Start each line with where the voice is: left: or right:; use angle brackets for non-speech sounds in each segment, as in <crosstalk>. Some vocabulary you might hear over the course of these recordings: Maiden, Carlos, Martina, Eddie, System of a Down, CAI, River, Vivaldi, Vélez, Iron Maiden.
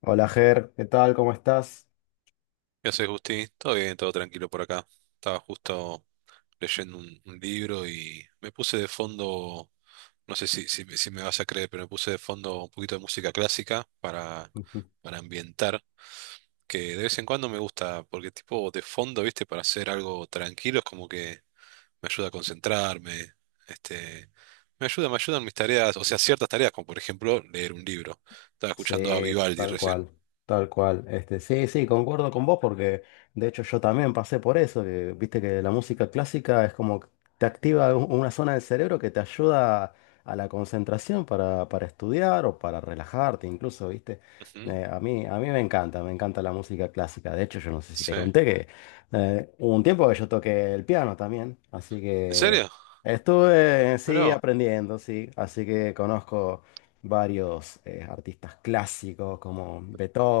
left: Hola Ger, ¿qué tal? ¿Cómo estás?
right: ¿Qué haces, Gusti? Todo bien, todo tranquilo por acá. Estaba justo leyendo un libro y me puse de fondo, no sé si me vas a creer, pero me puse de fondo un poquito de música clásica para,
left: <laughs>
right: para ambientar, que de vez en cuando me gusta, porque tipo de fondo, viste, para hacer algo tranquilo es como que me ayuda a concentrarme, este, me ayudan mis tareas, o sea, ciertas tareas, como por ejemplo leer un libro. Estaba escuchando a
left: Sí,
right: Vivaldi
left: tal
right: recién.
left: cual, tal cual. Sí, sí, concuerdo con vos porque de hecho yo también pasé por eso, que viste que la música clásica es como que te activa una zona del cerebro que te ayuda a la concentración para estudiar o para relajarte incluso, viste.
right: Ujú.
left: A mí me encanta la música clásica. De hecho, yo no sé si te
right: Sí.
left: conté que hubo un tiempo que yo toqué el piano también, así
right: ¿En
left: que
right: serio?
left: estuve, sí,
right: Mirá.
left: aprendiendo, sí, así que conozco varios artistas clásicos como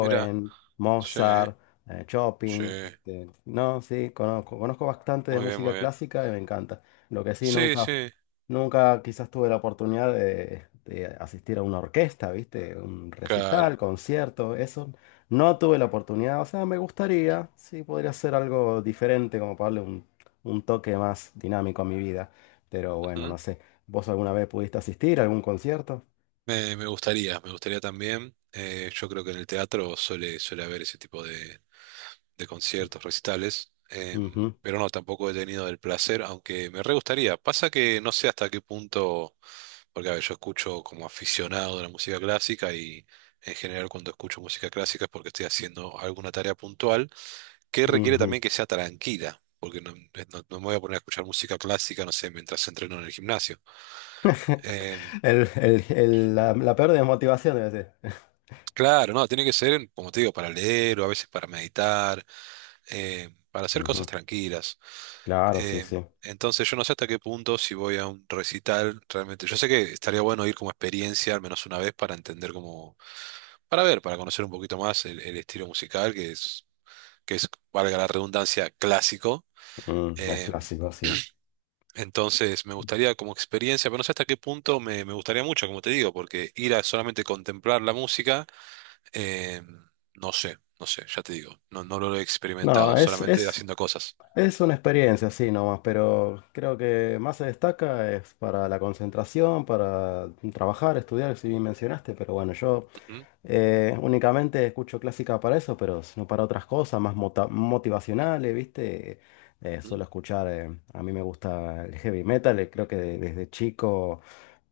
right: Mira, sí,
left: Mozart,
right: sí,
left: Chopin. No, sí, conozco, conozco bastante de
right: muy bien,
left: música
right: muy bien.
left: clásica y me encanta. Lo que sí,
right: Sí,
left: nunca,
right: sí,
left: nunca quizás tuve la oportunidad de asistir a una orquesta, ¿viste? Un recital,
right: claro.
left: concierto, eso. No tuve la oportunidad, o sea, me gustaría, sí, podría ser algo diferente, como para darle un toque más dinámico a mi vida. Pero bueno,
right: Ujú.
left: no sé. ¿Vos alguna vez pudiste asistir a algún concierto?
right: Me gustaría también. Yo creo que en el teatro suele haber ese tipo de conciertos, recitales,
left: Ujú.
right: pero no, tampoco he tenido el placer, aunque me re gustaría. Pasa que no sé hasta qué punto, porque a ver, yo escucho como aficionado de la música clásica y en general cuando escucho música clásica es porque estoy haciendo alguna tarea puntual, que requiere
left: Ujú.
right: también que sea tranquila, porque no me voy a poner a escuchar música clásica, no sé, mientras entreno en el gimnasio.
left: <laughs>
right: Eh,
left: La peor desmotivación debe ser.
right: claro, no, tiene que ser, como te digo, para leer o a veces para meditar, para
left: <laughs>
right: hacer cosas
left: Ujú.
right: tranquilas.
left: Claro, sí,
right: Eh,
left: sí.
right: entonces yo no sé hasta qué punto si voy a un recital. Realmente, yo sé que estaría bueno ir como experiencia al menos una vez para entender cómo, para ver, para conocer un poquito más el estilo musical que es, que es, valga la redundancia, clásico.
left: Mm, es
right: Em,
left: clásico, sí.
right: Entonces, me gustaría como experiencia, pero no sé hasta qué punto me gustaría mucho, como te digo, porque ir a solamente contemplar la música, eh, no sé, ya te digo, no, no lo he experimentado,
left: No,
right: solamente haciendo cosas.
left: es una experiencia, sí, nomás, pero creo que más se destaca es para la concentración, para trabajar, estudiar, si bien mencionaste, pero bueno, yo
right: Ujú,
left: eh, únicamente escucho clásica para eso, pero no para otras cosas, más motivacionales, ¿viste?
right: ujú,
left: Suelo escuchar, a mí me gusta el heavy metal, creo que desde chico...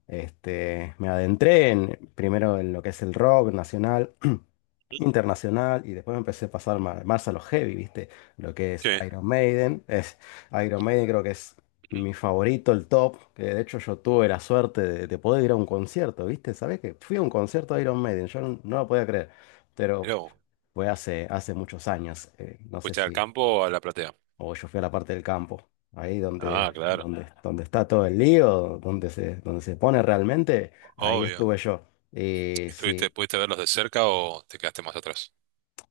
left: Me adentré en, primero en lo que es el rock nacional, <clears throat>
right: ujú.
left: internacional, y después me empecé a pasar más, a los heavy, ¿viste? Lo que es
right: Sí,
left: Iron Maiden. Es, Iron Maiden creo que es
right: ujú.
left: mi favorito, el top, que de hecho yo tuve la suerte de poder ir a un concierto, ¿viste? ¿Sabés que fui a un concierto de Iron Maiden? Yo no, no lo podía creer, pero
right: Mirá vos,
left: fue hace, hace muchos años. No sé
right: ¿fuiste al
left: si
right: campo o a la platea?
left: o yo fui a la parte del campo, ahí
right: Ah,
left: donde,
right: claro,
left: donde está todo el lío, donde se pone realmente, ahí
right: obvio.
left: estuve yo. Y
right: ¿
left: sí,
right: pudiste verlos de cerca o te quedaste más atrás?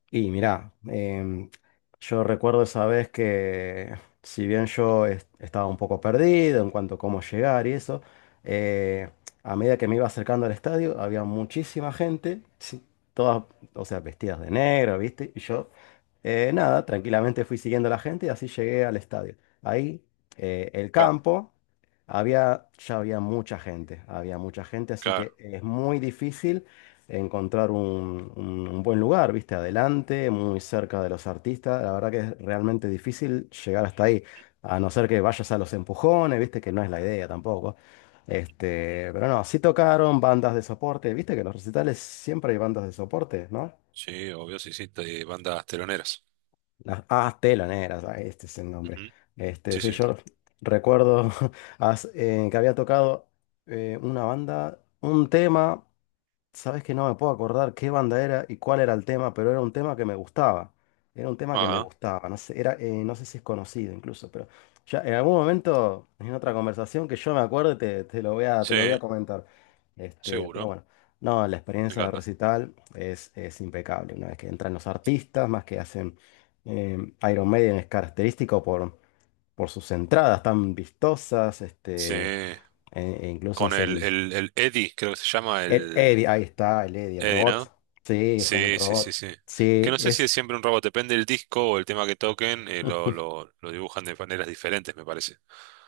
left: y mirá, yo recuerdo esa vez que si bien yo estaba un poco perdido en cuanto a cómo llegar y eso, eh, a medida que me iba acercando al estadio había muchísima gente, sí, todas, o sea, vestidas de negro, ¿viste? Y yo, nada, tranquilamente fui siguiendo a la gente y así llegué al estadio. Ahí, el
right: Claro.
left: campo, había, ya había mucha gente, así
right: Claro,
left: que es muy difícil encontrar un buen lugar, viste, adelante, muy cerca de los artistas. La verdad que es realmente difícil llegar hasta ahí, a no ser que vayas a los empujones, viste, que no es la idea tampoco. Pero no, sí tocaron bandas de soporte, viste que en los recitales siempre hay bandas de soporte, ¿no?
right: sí, obvio, sí, sí, de bandas teloneras.
left: Las ah, teloneras, ah, este es el nombre.
right: Ujú. Sí,
left: Sí,
right: sí.
left: yo recuerdo <laughs> que había tocado una banda, un tema. Sabes que no me puedo acordar qué banda era y cuál era el tema, pero era un tema que me gustaba. Era un tema que me
right: Ah,
left: gustaba. No sé, era, no sé si es conocido incluso, pero ya en algún momento, en otra conversación que yo me acuerde, te lo voy a, te
right: sí,
left: lo voy a comentar. Pero
right: seguro,
left: bueno, no, la
right: me
left: experiencia de
right: encanta.
left: recital es impecable. Una vez que entran los artistas, más que hacen Iron Maiden es característico por sus entradas tan vistosas,
right: Sí.
left: e e incluso
right: Con
left: hacen.
right: el Eddie, creo que se llama
left: El
right: el
left: Eddie, ahí está, el Eddie, el
right: Eddie,
left: robot.
right: ¿no?
left: Sí, es como un
right: Sí, sí, sí,
left: robot.
right: sí. Que
left: Sí,
right: no sé si
left: es.
right: es siempre un robot, depende del disco o el tema que toquen, lo dibujan de maneras diferentes, me parece.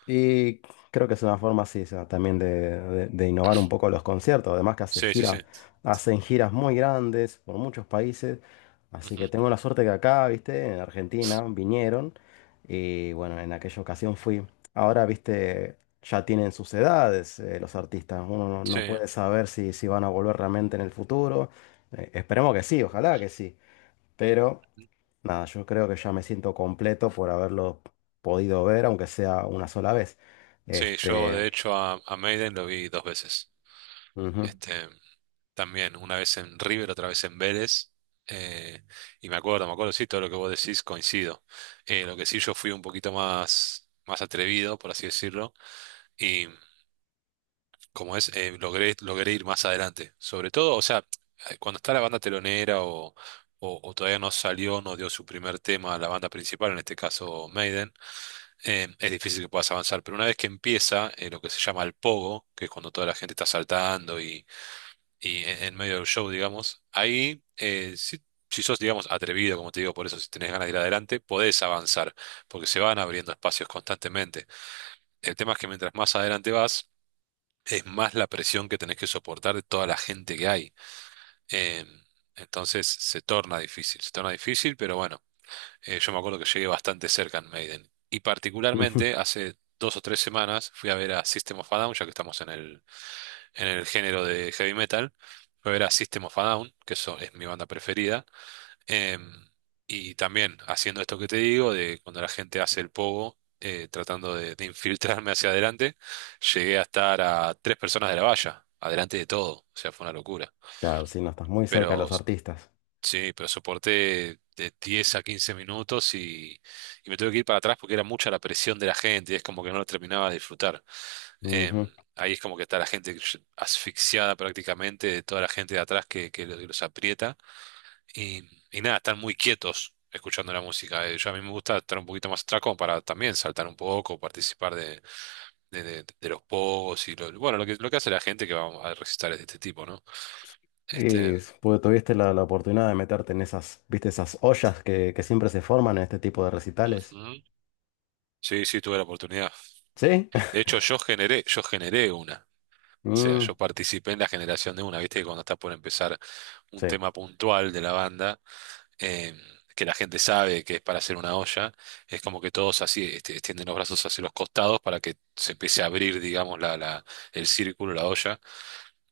left: Y creo que es una forma, sí, esa también de, de innovar un poco los conciertos. Además que hace
right: Sí, sí, sí.
left: gira, hacen giras muy grandes por muchos países. Así
right: Ujú.
left: que tengo la suerte que acá, viste, en Argentina, vinieron. Y bueno, en aquella ocasión fui. Ahora, viste, ya tienen sus edades, los artistas. Uno no,
right: Sí,
left: no puede saber si, si van a volver realmente en el futuro. Esperemos que sí, ojalá que sí. Pero nada, yo creo que ya me siento completo por haberlo podido ver, aunque sea una sola vez.
right: sí, yo
left: Este,
right: de hecho a Maiden lo vi dos veces.
left: ujú, <laughs>
right: Este, También, una vez en River, otra vez en Vélez. Eh, y me acuerdo, sí, todo lo que vos decís coincido. Lo que sí, yo fui un poquito más, más atrevido, por así decirlo. Como es, logré ir más adelante. Sobre todo, o sea, cuando está la banda telonera o todavía no salió, no dio su primer tema a la banda principal, en este caso Maiden, es difícil que puedas avanzar. Pero una vez que empieza lo que se llama el pogo, que es cuando toda la gente está saltando y, en medio del show, digamos, ahí. Si sos, digamos, atrevido, como te digo, por eso si tenés ganas de ir adelante, podés avanzar, porque se van abriendo espacios constantemente. El tema es que mientras más adelante vas, es más la presión que tenés que soportar de toda la gente que hay. Em, entonces se torna difícil, pero bueno, yo me acuerdo que llegué bastante cerca en Maiden. Y particularmente
left: ujú.
right: hace 2 o 3 semanas fui a ver a System of a Down, ya que estamos en el género de heavy metal, fui a ver a System of a Down, que eso es mi banda preferida. Em, y también haciendo esto que te digo, de cuando la gente hace el pogo, tratando de infiltrarme hacia adelante, llegué a estar a tres personas de la valla, adelante de todo, o sea, fue una locura.
left: Claro, si no estás muy cerca de
right: Pero
left: los artistas.
right: sí, pero soporté de 10 a 15 minutos y me tuve que ir para atrás porque era mucha la presión de la gente y es como que no lo terminaba de disfrutar. Em,
left: Ujú.
right: ahí es como que está la gente asfixiada prácticamente, de toda la gente de atrás que los aprieta y, y nada, están muy quietos escuchando la música. Yo a mí me gusta estar un poquito más atrás como para también saltar un poco, participar de los pogos y bueno, lo que hace la gente que va a recitar es de este tipo, ¿no? Este,
left: Y pues, tuviste la, la oportunidad de meterte en esas, viste, esas ollas que siempre se forman en este tipo de recitales.
right: Ujú. Sí, sí, tuve la oportunidad.
left: ¿Sí?
right: De
left: <laughs>
right: hecho, yo generé una. O sea,
left: Mm,
right: yo participé en la generación de una, viste que cuando está por empezar un
left: sí.
right: tema puntual de la banda, em, que la gente sabe que es para hacer una olla, es como que todos así extienden los brazos hacia los costados para que se empiece a abrir, digamos, el círculo, la olla.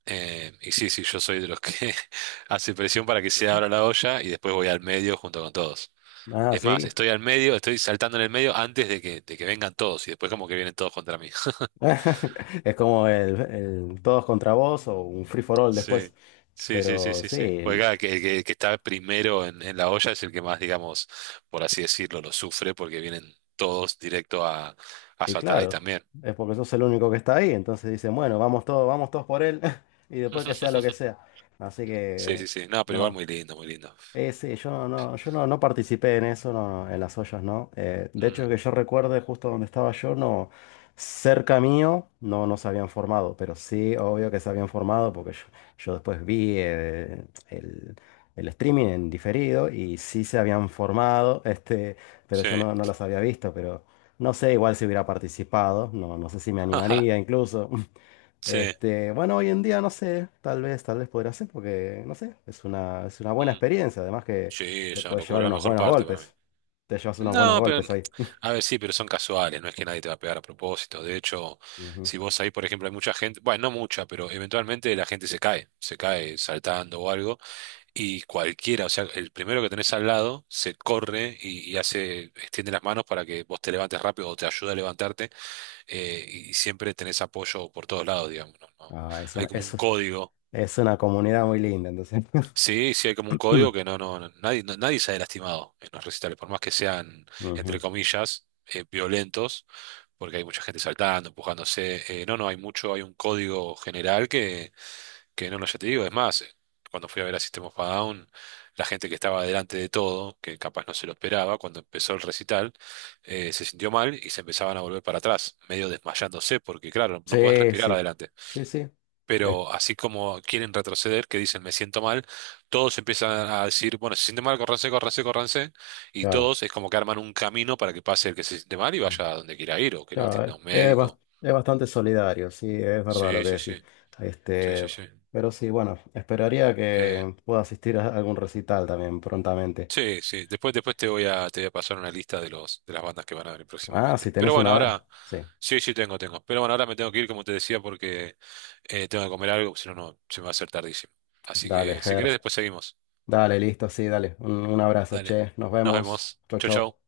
right: Y sí, sí, yo soy de los que <laughs> hace presión para que se abra la olla y después voy al medio junto con todos.
left: Ah,
right: Es más,
left: sí.
right: estoy al medio, estoy saltando en el medio antes de que vengan todos y después como que vienen todos contra mí. <laughs>
left: <laughs> Es como el todos contra vos o un free for all después.
right: Sí, sí, sí, sí,
left: Pero
right: sí, sí. Pues
left: sí,
right: claro, que, el que está primero en la olla es el que más, digamos, por así decirlo, lo sufre porque vienen todos directo a
left: y
right: saltar ahí
left: claro,
right: también.
left: es porque sos el único que está ahí, entonces dicen, bueno, vamos todos por él, <laughs> y después que sea lo que
right: <laughs>
left: sea. Así
right: Sí,
left: que,
right: sí, sí. No, pero igual
left: no.
right: muy lindo, muy lindo.
left: Sí, yo no, no, yo no, no participé en eso, no, no, en las ollas, ¿no? De
right: Mm,
left: hecho, que yo recuerde justo donde estaba yo, no, cerca mío, no, no se habían formado, pero sí, obvio que se habían formado, porque yo después vi el, el streaming en diferido y sí se habían formado, pero
right: sí,
left: yo no, no los había visto, pero no sé, igual si hubiera participado, no, no sé si me animaría incluso. <laughs>
right: <laughs> sí.
left: Bueno, hoy en día no sé, tal vez podría ser, porque no sé, es una buena
right: Mm,
left: experiencia. Además que
right: sí,
left: te
right: es una
left: puedes llevar
right: locura, la
left: unos
right: mejor
left: buenos
right: parte para mí.
left: golpes. Te llevas unos buenos
right: No, pero,
left: golpes ahí. <laughs>
right: a ver, sí, pero son casuales, no es que nadie te va a pegar a propósito. De hecho,
left: Ujú.
right: si vos ahí, por ejemplo, hay mucha gente, bueno, no mucha, pero eventualmente la gente se cae saltando o algo. Y cualquiera, o sea, el primero que tenés al lado se corre y extiende las manos para que vos te levantes rápido o te ayuda a levantarte, y siempre tenés apoyo por todos lados, digamos, no, no.
left: Ah,
right: Hay como un código.
left: es una comunidad muy linda, entonces. <laughs>
right: Sí, sí hay como un código que nadie sale lastimado en los recitales, por más que sean,
left: Ujú.
right: entre comillas, violentos, porque hay mucha gente saltando, empujándose. No, no, hay un código general que no, no, ya te digo, es más, cuando fui a ver a System of a Down, la gente que estaba delante de todo, que capaz no se lo esperaba, cuando empezó el recital, se sintió mal y se empezaban a volver para atrás, medio desmayándose, porque claro, no podés
left: Sí,
right: respirar
left: sí.
right: adelante.
left: Sí, sí. Eh,
right: Pero así como quieren retroceder, que dicen me siento mal, todos empiezan a decir, bueno, se siente mal, córranse, córranse, córranse, y
left: claro.
right: todos es como que arman un camino para que pase el que se siente mal y
left: Mm.
right: vaya a donde quiera ir, o que lo
left: Claro,
right: atienda un
left: es,
right: médico.
left: es bastante solidario, sí, es verdad lo
right: Sí,
left: que
right: sí,
left: decís.
right: sí, sí, sí,
left: Este,
right: sí.
left: pero sí, bueno, esperaría
right: Eh,
left: que pueda asistir a algún recital también prontamente.
right: Sí, sí. Después te voy a pasar una lista de los, de las bandas que van a venir
left: Ah, si
right: próximamente. Pero
left: tenés una
right: bueno,
left: edad.
right: ahora,
left: Sí.
right: sí, sí, tengo. Pero bueno, ahora me tengo que ir, como te decía, porque tengo que comer algo, si no, se me va a hacer tardísimo. Así
left: Dale,
right: que, si
left: Ger.
right: querés, después seguimos.
left: Dale, listo, sí, dale. Un abrazo,
right: Dale.
left: che. Nos
right: Nos
left: vemos.
right: vemos.
left: Chau,
right: Chau, chau.
left: chau.